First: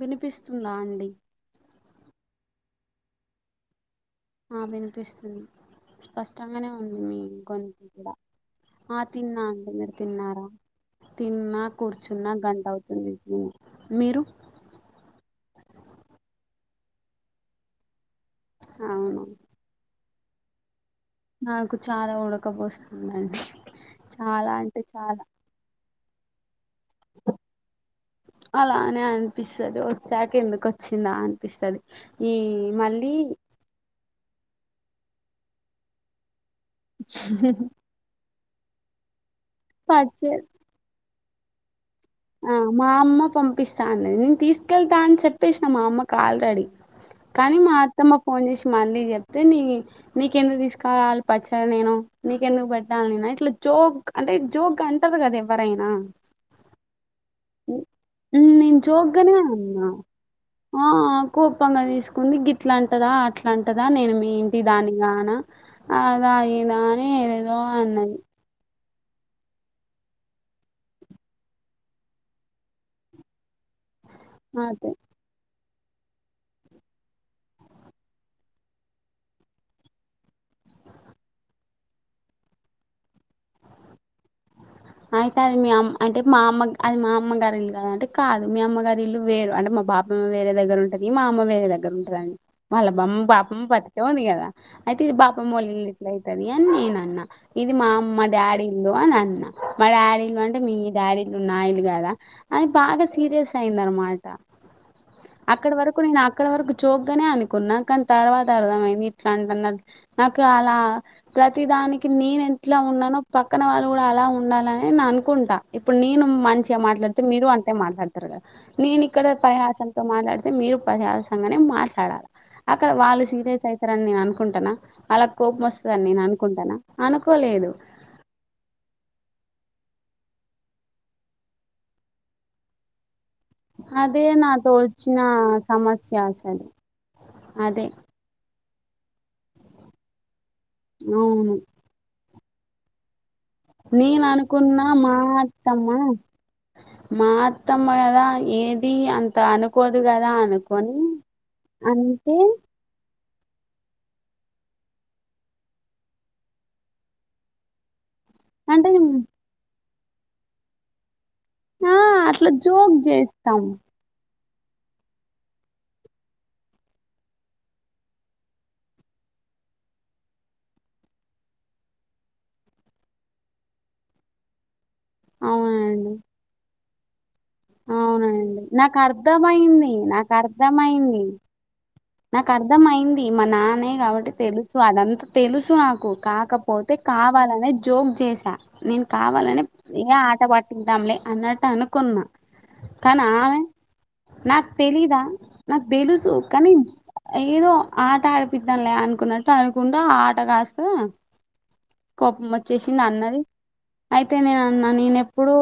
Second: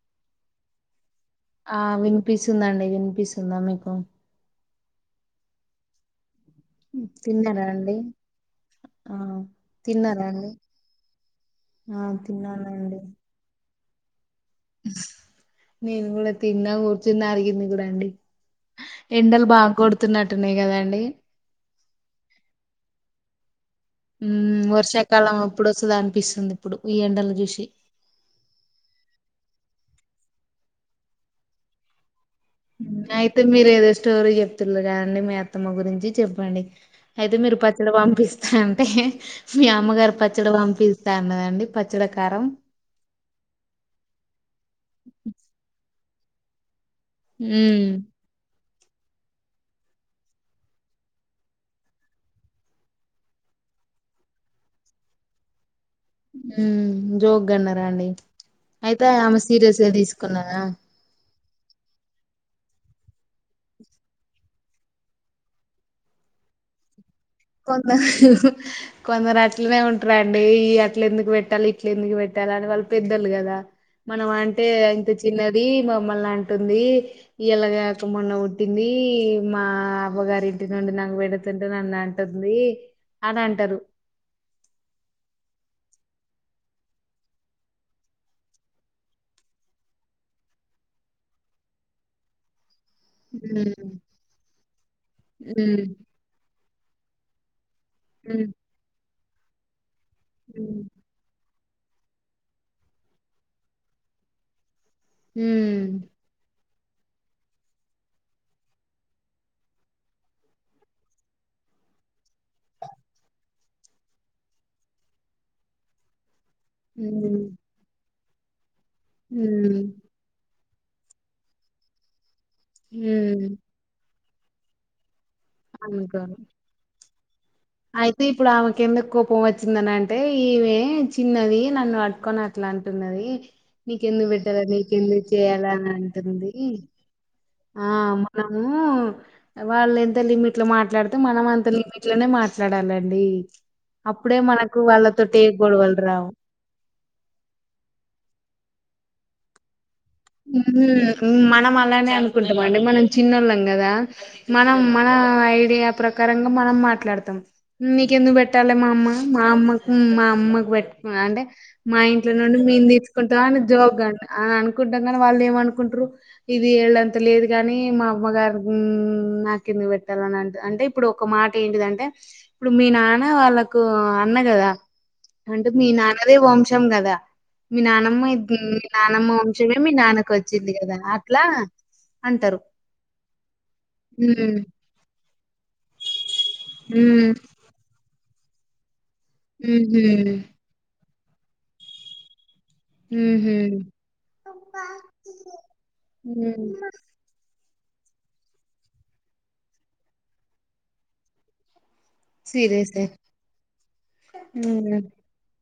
వినిపిస్తుందా అండి ఆ వినిపిస్ ఉందా అండి వినిపిస్ ఉందా మీకు ఆ వినిపిస్తుంది స్పష్టంగానే ఉంది మీ తిన్నారా గొంతు అండి కూడా ఆ తిన్నా అండి మీరు తిన్నారా తిన్నా ఆ కూర్చున్నా గంట తిన్నానండి అవుతుంది మీరు నేను కూడా తిన్నా కూర్చుని అరిగింది కూడా అండి అవును ఎండలు బాగా కొడుతున్నట్టున్నాయి కదండి నాకు చాలా ఉడకపోస్తుందిండి ఉ వర్షాకాలం అప్పుడు వస్తుందిా అనిపిస్తుంది ఇప్పుడు ఈ ఎండలను చూసి పిస్తాది వచ్చాక ఎందుకు వచ్చిందా అనిపిస్తది ఈ మళ్ళీ నైట్ మీరు ఏదో స్టోరీ చెప్తుండగా కదండి మీ అత్తమ గురించి చెప్పండి అయితే మీరు పచ్చడి పంపిస్త అంటే మీ అమ్మగారు పచ్చ పచ్చడి పంపిదు స్తన్నదండి పచ్చడా కారం ఆ మా అమ్మ పంపిస్తా అన్నది నేను తీసుకెళ్తా అని చెప్పేసిన మా అమ్మకు ఆల్రెడీ కానీ మా ఉమ్ అత్తమ్మ ఫోన్ చేసి మళ్ళీ చెప్తే నీ నీకెందుకు తీసుకరావాలి పచ్చడి నేను నీకెందుకు పెట్టాలి అని ఇట్లా చెప్ జోగ్ అంటే జోగ్ అంటారు కదా ఎవరైనా ఉ జోక్గాన్నారా అండి ఉమ్, నేను అయితే జోగ్గానే ఆమె సీరియస్ అన్నా గా తీసుకున్నాార ఆ కోపంగా తీసుకుంది గిట్లాంటరా అట్లాంటరా నేను మీ ఇంటి దాని కానా అలా ఆయినా కొందరు కొందరు అట్లనే ఉంటారుండి ఈ అట్ల ఎందుకు పెట్టాలి ఇట్ల ఎందుకు పెట్టాలి అని వాళ్ళు పెద్దలు కదా మనం అంటే అంతే ఇంత చిన్న ది మమ్మల్ అంటుంది ఇలాగాక మొన్న ఉుట్టింది మా అవ్వగారి ఇంటి నుండి నాకు పెడుతుంటే నన్ అంటుంది అని అంటారు అయితే అది మీ అమ్మ అంటే మా అమ్మ అది మా అమ్మగారి ఇల్లు కదా అంటే కాదు మీ అమ్మగారి ఇల్లు వేరు అంటే మా బాపమ్మ వేరే దగ్గర ఉంటుంది మా అమ్మ వేరే దగ్గర ఉంటాదండి మళ్ళ బం బాపమ్మ మ్మ్ బతికే ఉంది కదా అయితే ఇది బాపమ్మ వాళ్లు ఇల్లు ఎట్లా మ్మ్ అయితది అని నేన అన్న ఇది మా అమ్మ డాడీ ఇల్లు అని అన్నా మ డాడీ ఇల్లు అంటే మీ మ్మ్ డాడీ ఇల్ నాయిలు కదా అని బాగా సీరియస్ అయింది అన్నమాట అక్కడ మ్మ్ వరకు నేను అక్కడ వరకు చోగ్గానే అనుకున్నా కన్ తర్వాత అర్థమైంది ఇట్లాంటన్నరూ నాకు అలా ప్రతిదా దానికి నేను ఎంట్లా ఉన్నానో పక్కన వాళ్ళు కూడా అలా ఉ ఉండాలనే నా అనుకుంటా ఇప్పుడు నేను మంచిగా మాట్లాడితే మీరు మ్మ్ అంటే మాట్లాడతారు కదా నేను ఇక్కడ మ్మ్ పరిహాసంతో మాట్లాడితే మీరు పరిహాసంగానే మాట్లాడాలి అక్కడ వాళ్ళు మ్మ్ సీరియస్ అవుతారని నేను అనుకుంటాన్నా వాళ్ళ కోపం వస్తుందని నేను అనుకోను అనుకుంటాన్నా అనుకు అయితే ఇప్పుడు ఆమెకి ఎందుకు కోప్ పోము వచ్చిందని అంటే ఇవే చిన్నది నన్ను పట్టుకొని అట్లా అంటున్నది అదే నీకెందుకు పెట్టాలా నాతో వచ్చిన నీకెందుకు చేయాలా అని సమస్య అంటుంది అసలు అదే ఆ మనము వాళ్ళు ఎంత లిమిట్ లో మాట్లాడితే మనం అవును అంత లిమిట్ లోనే మాట్ ట్లాడాలండి నేను అనుకున్న మా అత్తమ్మ గొడవలు రావు మా అత్తమ్మ గదా ఏది అంత అనుకు ఉ ఉ మనం అలానే అంటే అనుకుంటామ అండి మనం చిన్నళ్ళం కదా మనం మన ఐడియా ప్రకారంగా మనం మాట్లాడతాం మిక్ కెందుకు పెట్టాలి మా అంటే అమ్మ మా అమ్మకు మా అమ్మకు పెట్ అంటే ఆ మా ఇంట్లో అట్లా నుండి మేం జోక్ తీసుకుంటాం చేస్తాం అని జోగ అన్న కుంటాంనారు వాళ్ళు ఏమనుకుంటారు ఇది ఏళ్ళంత లేదు కాని మా అవ్వగారు గున్ నాక్ ఈ మే పెట్టాలన అంట అంటే ఇప్పుడు ఒక మాట ఏంటిదంటే ఇప్పుడు మీ నాన్న వాళ్ళకు అన్న కదా అంటే మీ అవునండి నాన్నదే వంశం కదా మీ నానమ్మ ఇద్ అవునండి నీ మీ నాకు నానమ్మ వం శమే అర్థమయింది మీ నాకు నాన్నకు వచ్చింది కదా అర్థమయింది అట్లా నాకు అంటారు అర్థం అయింది మా నాన్న కాబట్టి హ్మ్ తెలుసు అదంత తెలుసు నాకు కాకపోతే హ్మ్ కావాలనే జోక్ చేసా నేను కావాలనే ఊహూ ఇంగా ఆట పాటిద్దాంలే అన్నట్టు అనుకున్నా ఊహూ కనావె నాక్ తెలిదా నాక దెలూస హ్మ్ కని ఏదో ఆట ఆడిపిద్దాంలే అనుకున్నట్టు అనుకుంట ఆ ఆట కాస్త కోప్మ్ ఒచ్చేశింది సీరియసే అన్నది అయితే నేను అన్న హ్మ్ నేనెప్పుడూ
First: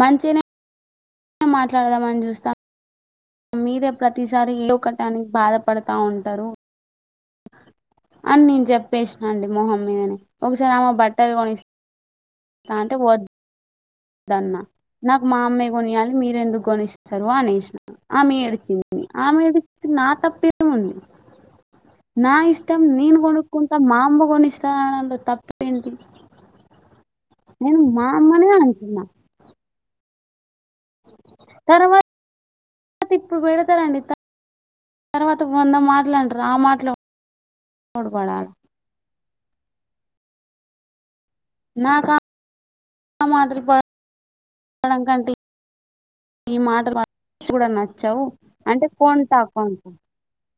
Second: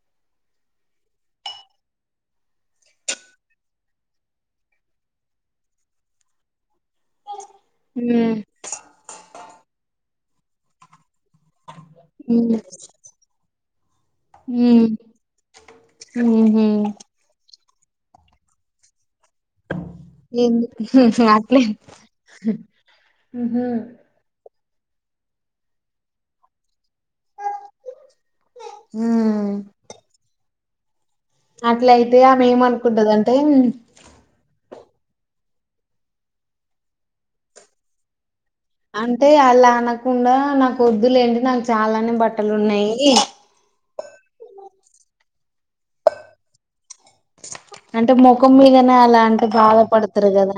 మంచినే నె మాట్లాడదామని జూస్తా మీరే ప్రతిసారి ఏకటానికి బాధపడతా ఉంటారు హ్మ్ అన్ నెన్ జెప్పేశ్నా అండి మొహం మీదని ఒకసారి అమ్మ బట్ట ట్టల్ గొనిస్ హ్మ్ తా అంటే పోద్ దన్న హ్మ్ నాక్ మా అమ్మే గొనియాలి ఊహూ మీరెందుకు గొనిస్తారు అనేశ్న ఆమె ఏడిచింది ఆమె ఏడిస్తె నా తప్పేముంది ఎందుకు అట్లే నా ఇష్టం నీను ఊహూ గొనుక్కుంట మా అమ్మ గొనిస్ త్ అనడంలొ తప్పేంటి నేను మా అమ్మనే అంటున్నా హ్మ్ తర్వాత అట్లయితే ఆమె ఏమనుకుంటదంటే ఇప్పుడు అంటే బెడతరండి తర్వాత తర్వాత వంద మాటలు అంట్రు ఆ మాట్లు ఒవడుబడాల అంటే అల్లా అనకుండా నాకు ఒద్దులేండి నాకు చాలానే బట్టలు ఉన్నాయి డం కంట ఈ మాటలు శ్ గుడ అంటే నచ్చవ్ ముఖం అంటే మీదనే అలా పోని అంటే పాపం బాధపడతారు కదా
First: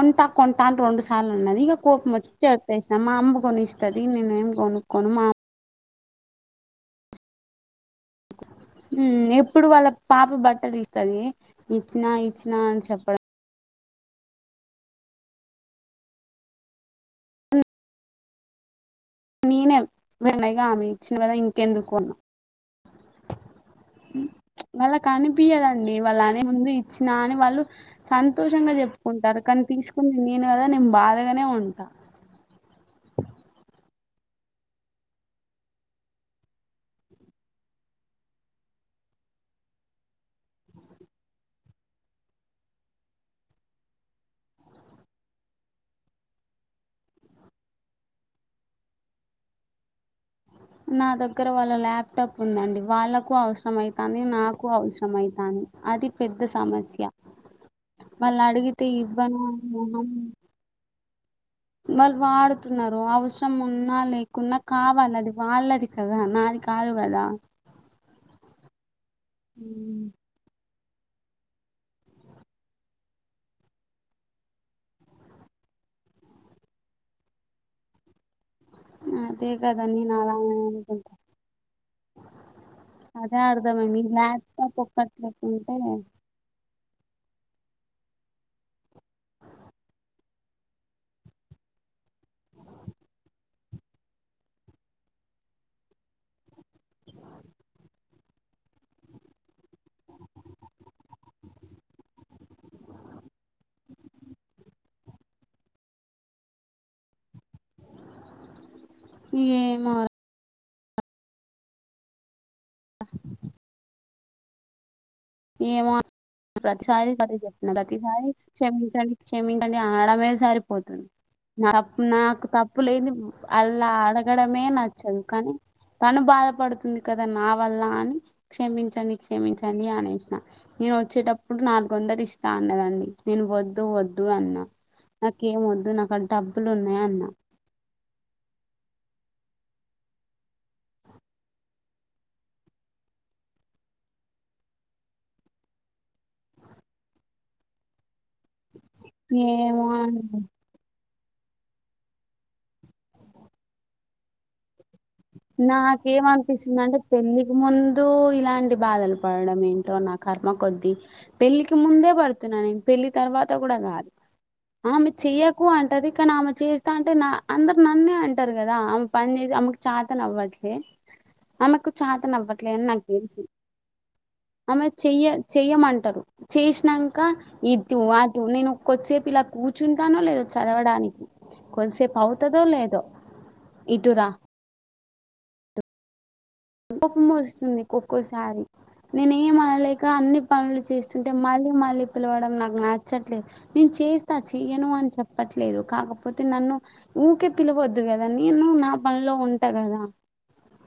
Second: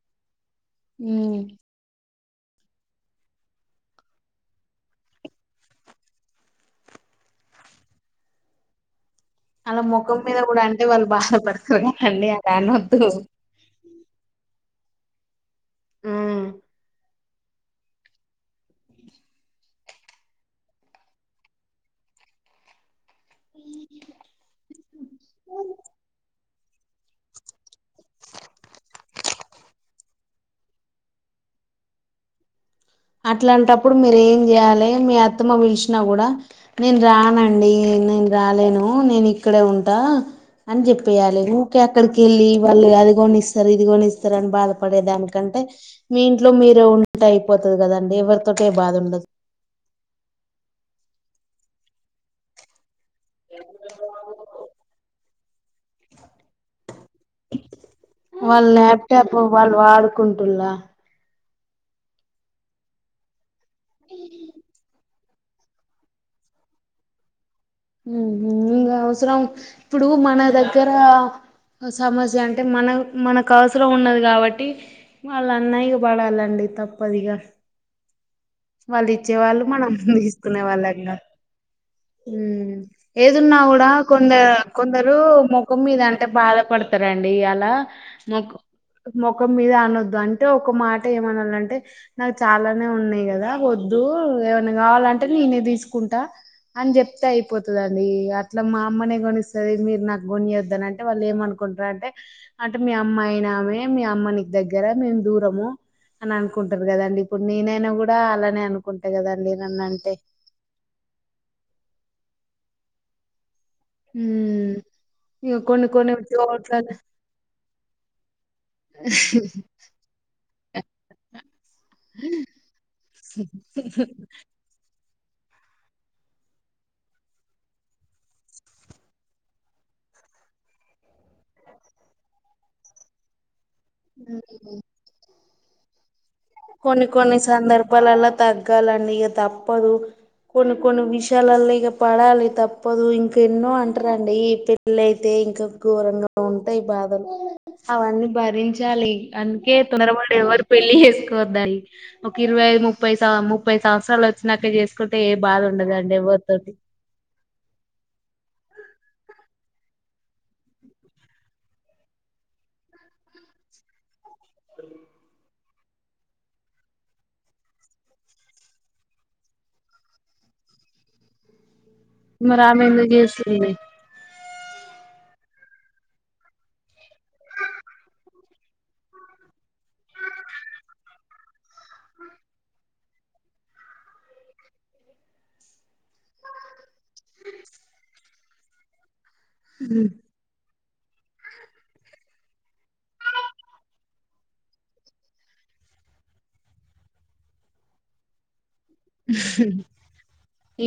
కొంట కొంటా అని రెండు సార్లు అన్నది ఇగ కోప్మ్ ఒచ్చ్ చెప్పేసా మా అమ్మ కొనిస్తది నేను ఏం గెనుక్కోను మా అమ్ ఉమ్, ఎప్పుడు అలా వాళ్ళ ముఖం పాప మీద గుడ బట్టలు అంటే వాళ్ళు ఇస్తుంది బాధపడతరు ఇచ్చినా గదండి అలా ఇచ్చినా అని అనొద్దు చెప్పడం మ్ నేనే వెన్నయగా ఆమె ఇచ్చిన ఇంకెందుకు అన్న మళ్ళ కనిపియదండి వళ్ళ్ ముందు ఇచ్చిన అని వాళ్ళు సంతోషంగా చెప్పుకుంటారు కానీ తీసుకుని నేను గద నెన్ బాధగానే నె ఉంటా అట్లాంటప్పుడు మీరు ఏం జెయాలి మీ అత్తమ్మ విల్శ్నా గూడా నేన్ రానండి నేన్ రాలేను నేన్ ఇక్కడే ఉంటా అన్ జెప్పేయాలి ఊకే అక్కడకి వెళ్ళి వాళ్ళు అది గోనిస్తారు ఇది గోనిస్తారు అని బాధపడేదానికంటే టె మీ ఇంట్లో మీరే ఉంటే అయిపోతాది గదండి ఎవ్వరితోటి ఏ బాధుండదు నా దగ్గర వాళ్ళ ల్యాప్టాప్ ఉందండి వాళ్ళ కు అవసరం అయితాంది నాకు అవసర అయితాంది అది పెద్ద సమస్య వాళ్ళు వాళ్ళ్ అడిగితే ల్యాప్టాప్ ఇవ్వను వాళ్ళు వాడుకుంటుల్లా మళి వాడుతున్నరు అవస్రం ఉన్నా లేకున్నా కావాలి అది వాళ్ళది కదా నాది కాదు గదా మ్ ఇగ ఔస్రం ఉమ్, ఇప్పుడు మన దగ్గర సమస్య అంటే మన మనకు అవసరం ఉన్నది కాబట్టి వాళ్ళ్ అన్న ఇగ బడాలండి తప్పదిగా [inaudible] వాళ్ళు ఇచ్చే అదే వాళ్ళు కదా మనం నేను అలానే దీస్కునే అనుకుంటా వాళ్ళంగా అదే ఏదున్నా గూడా అర్థమైంది ఈ కొందరు ల్యాప్టాప్ ఒక్కటి కొందరు లేకుంటే ముఖం మీద అంటే బాధపడత తరండి అలా మొక్ ముఖం మీద అనొద్దు అంటే ఒక మాట ఏమనాలంటే నాకు చాలానే ఉన్నాయి గదా వొద్ ద్దు ఏమన్నా గావాలంటే నేనే దీసుకుంటా అని చెప్పు పోతుదండి అట్ల మా అమ్మనే గోనిస్తది మీరు నాకు గొనియెద్దు అంటే వాళ్ళు ఏమనుకుంట్ర్ అంటే అంటే మీ అమ్మా అయినామే మీ అమ్మా నీకు దగ్గర మేము దూరము అని అనుకుంట్రు గదండి ఇప్పుడు నేనైనా గుడా అలానే అనుకుంటా గదండి నన్న్ ఏమో అంటే అ మ్ ఏమో ప్రతిసారి చె ప్రతిసారి క్షమించండి క్షమించండి అమే సరిపోతుంది నా నాకు తప్పు లేదు అలా అడగడమే నచ్చదు కానీ తను బాధపడుతుంది కదా నా వల్ల అని క్షమించండి క్షమించండి అనేసి నేను వచ్చేటప్పుడు నాలుగు వందలు ఇస్తా అన్నాదండి నేను వద్దు వద్దు అన్న నాకేం వద్దు నా కదు కొన్ని కొన్ని సందర్భాలలా తగ్గాలండి ఇక తప్పదు కొన్ని కొన్ని విషయాలలో ఇక పడాలి తప్పదు ఇంక ఎన్నో అంటారండి పెళ్ళయితే ఇంకా ఘోరంగా ఉంటాయి బాధలు అవన్నీ భరి చాలి అందుకే ఏమో అన్నది తొందరపడి ఎవరు పెళ్లి చేసు వద్దాయి ఒక ఇరవై ముప్పై ముప్పై సంవత్సరాలు వచ్చినాక చేస్త నాకేమనిపిస్తుంది అంటే పెళ్లికి ముందు ఇలాంటి బాధలు పడడం ఏంటో నా కర్మ కొద్ది పెళ్ళికి ముందే పడుతున్నా నేను పెళ్లి తర్వాత కూడా కాదు ఆమె చెయ్యక తక్కువ అంటాది కానీ ఆమె చేస్తంటే అందరు నన్నే అంటారు కదా ఆమె పని చేసి ఆమెకు చా నవవాడ్లీ ఆమకు మరి ఆమె ఎందుకు చేస్తుంది ఆమె చెయ్య చెయ్యమంటారు చేసినాక ఇటు అటు నేను కొద్దిసేపు ఇలా ఇలా కూర్చుంటానో లేదో చదవడానికి కొద్దిసేపు అవుతదో లేదో ఇటురా కోపం వస్తుంది ఒకసారే నేను ఏమనలేక అన్ని పనులు చేస్తుంటే మళ్ళీ మళ్ళీ పిలవడం నాకు నచ్చట్లేదు నేను చేస్తా చెయ్యను అని చెప్పట్లేదు కాకపోతే నన్ను ఊకే పిలవద్దు కదా నేను నా పనిలో ఉంటా కదా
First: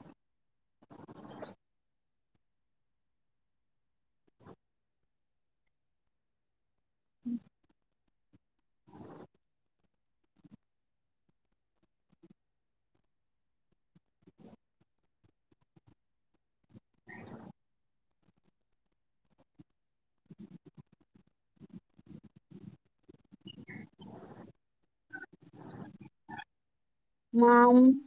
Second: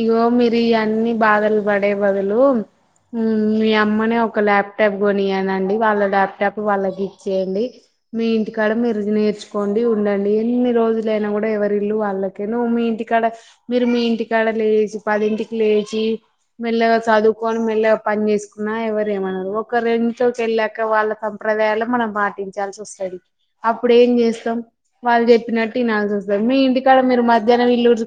ఇగో మీరు అన్ని బాధలు పడే బదులు మీ అమ్మనే ఒక ల్యాప్టాప్ కొనియానండి వాళ్ళ ల్యాప్టాప్ లచ్చేయండి మీ ఇంటికాడ మరు నేర్చుకో ఉండండి ఎన్ని రోజులైనా కూడా ఎవరి ఇల్లు వాళ్ళకే నువ్వు మీ ఇంటికి డ మీరు మీ ఇంటికాడ లేచి పది ఇంటికి లేచి మెల్లగా చదువుకొని మెల్ల పని చేసుకున్నా ఎవరేమన్నారు ఒకరీ ఇంట్లోకి వెళ్ళాక వాళ్ళ సంప్రదాయాాల మనం పాటించాల్సి వస్తుంది అప్పుడు ఏం చేస్తాం వాళ్ళు చెప్పినట్టు ఇనాల్సి వస్తుంది మీ ఇంటికాడ మీరు మా మధ్యాహ్నం అమ్మ ఇల్లుూరు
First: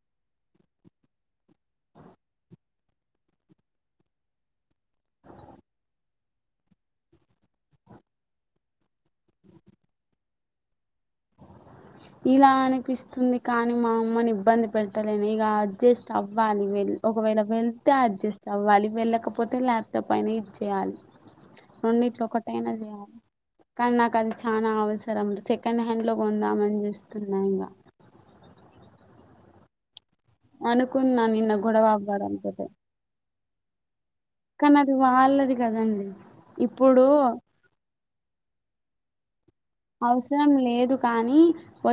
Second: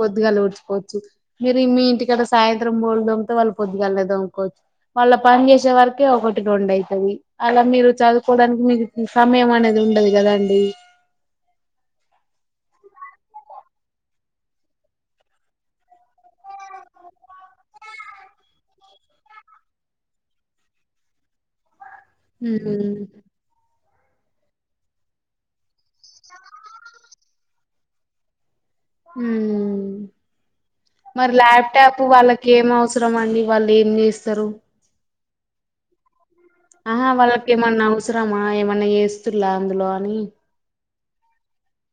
పొద్దుగాల ఊడ్చికోవచ్చు మీరి మీ ఇంటికడ సాయంత్రం పోూలదామ్తో వాళ్ళు పొద్దుగాలే తోముకోవచ్చు వాళ్ళ పని చేసే వరకే ఒకటి రెండు అవుతది అలా మీరు చదువుకోవడానికి మీకు సమయం అనేది ఉ ఉండదు కదండి ఇలా అనిపిస్తుంది కానీ మా అమ్మని ఇబ్బంది పెట్టలేను ఇక అడ్జెస్ట్ అవ్వాలి వెళ్ళి ఒకవేళ వెళ్తే అడ్జస్ట్ అవ్వాలి వెళ్ళకపోతే ల్యాప్టాప్ అయిన ఇచేయాలి రెండిట్లో ఒకటైనా ఉమ్ చేయాలి కానీ నాకు అది చాలనా అవసరం సెకండ్ హ్యాండ్ లో కొందామని చేస్తున్నా ఇంకా ఉ అనుకున్నా మరి నిన్న గొడవ ల్యాప్టాప్ వాళ్ళకి అవ్వడంతోటే ఏం అవసరం అండి వాళ్ళు ఎన్ని రు కానీ అది వాళ్ళది కదండి ఇప్పుడు ఆహా వాళ్ళకిమన్నా అవసరమా ఏమ అన్న చేస్తులా అందులో అని అవసరం లేదు కానీ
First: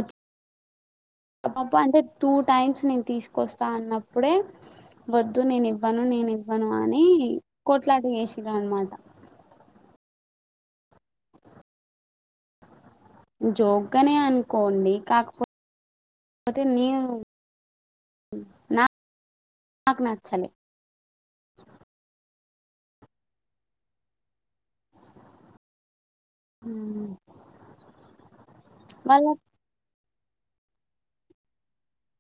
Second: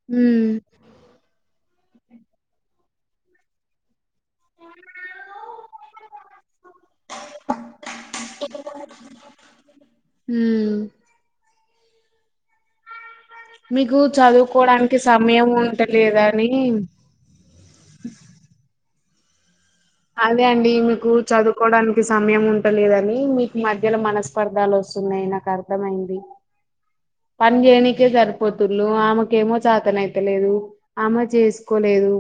హ బ అంటే టూ టైమ్స్ నేను తీసుకొస్తా అన్నప్పు ఇప్పుడే వద్దు నేను ఇవ్వను నేను ఇ ను అని కోట్లాటి వేసిర అనమాట హ మీకు జోగ్గానే అనుకోండి చదువుకోవడానికి సమయం కాకపోతే కాకపోతే ఉంటలేదని నేను నా నాకు అదే నచ్చలే అండి మీకు చదువుకోవడానికి సమయం ఉంటలేదని మీకు మధ్యలో మనస్పర్ధాలు వస్తాయి న్నాయి నాకు అర్థమైంది ఉమ్. పని చేయనికే సరిపోతుళు వాళ్ళ ఆమెకేమో చ అత్తనయితలేదు అమ్మ చేసుకోలేదు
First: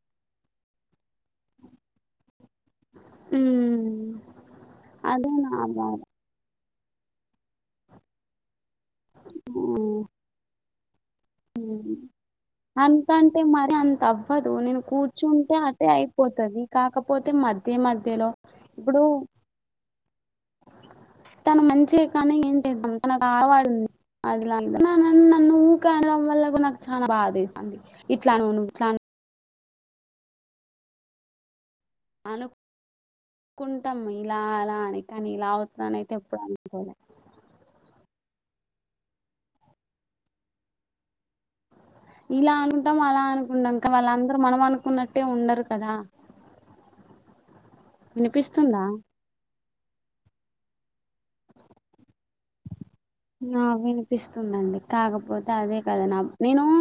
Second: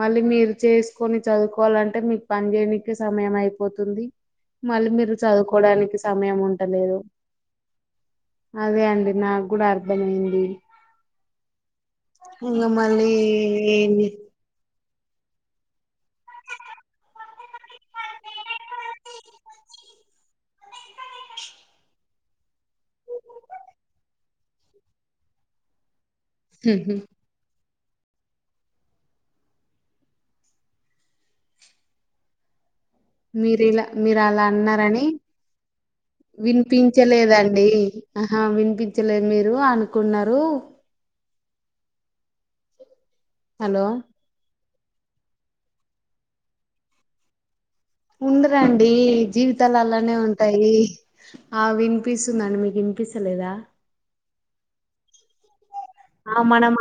మళ్ళీ మీరు చేసుకొని చదువుకోవాలంటే మీ పని చేేయడానికి సమయం అయిపోతుంది ఉమ్, మళ్ళీ మీరు అదే నా చదువుకోవడానికి బాధ సమయం ఉం ట్టలేదు అదే అండి నాకు కూడా అర్థమయింది అంద గంటే మరి అంత ఏమి అవ్వదు నను కూ చంటె అదే అయిపోతుంది కాకపోతే అదే మధ్య మధ్యలో ఇప్పుడు తను మంచిగా కానీ ఏంటిను తనకు ఆడవాడుంది అదిలా నన్ను ఊ అనడం వల్ల కూడా నాకు చాలా బాగాస్తుంది ఇట్లానను ఇట్లా అను మీరి ఇలా మీరు అలా అన్నారని ఇలా అవుతుందని అయితే ఎప్పుడు అనుకోలే వినిపించలేదండి ఆ వినిపించలేదు మీరు అనుకున్నారు ఇలా అనుకుంటాం అలా హలో అనుకుంటాంకా వాళ్ళందరుూ మనం అనుకు కున్నట్టే ఉండరు కదా వినిపిస్తుందా ఉందరాండి జీవిత ద్దలు అలానే ఉంటాయి ఆ వినిపిస్తుందండి మీకు వినిపిస్తలేదా నా వినిపిస్తుందండి కాకపోతే అదే కద నా ఆ నేను మనం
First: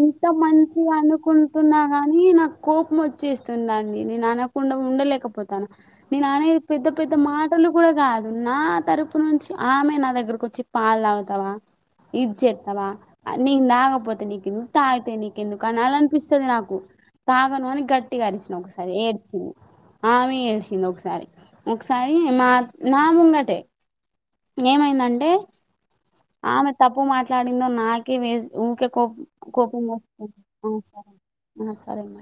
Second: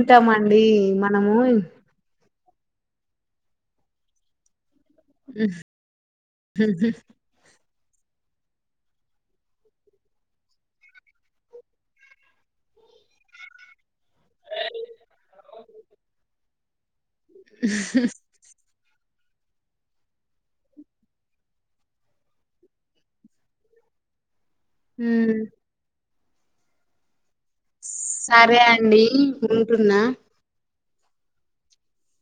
ఇంత మంచిగా మనము అనుకుంటున్నా గాని నాకు కోపం వచ్చి చేస్తుందండి నేను అనకుండా ఉండలేకపోతాను నేను అన్నే పెద్ద పెద్ద మాటలు కూడా కాదు నా తరపు నుంచి ఆమె నా దగ్గరకు వచ్చి పాలు తాగుతావా ఇది చేస్తావా నీను తాకపోతే నీకెందుకు తాగితే నీకెందుకు అని అలా అనిపిస్తుంది నాకు తాగను అని గట్టిగా అరిచిన ఒకసారి ఏడ్చింది ఆమె తెలిసింది ఒకసారి ఒకసారి మా నా ముంగటే ఏమైందంటే హ్మ్. ఆమె తప్పు మాట్లాడిందో నా సరే ఊకే కో అండి కోప వ ఉంటున్నా సరే సరే మ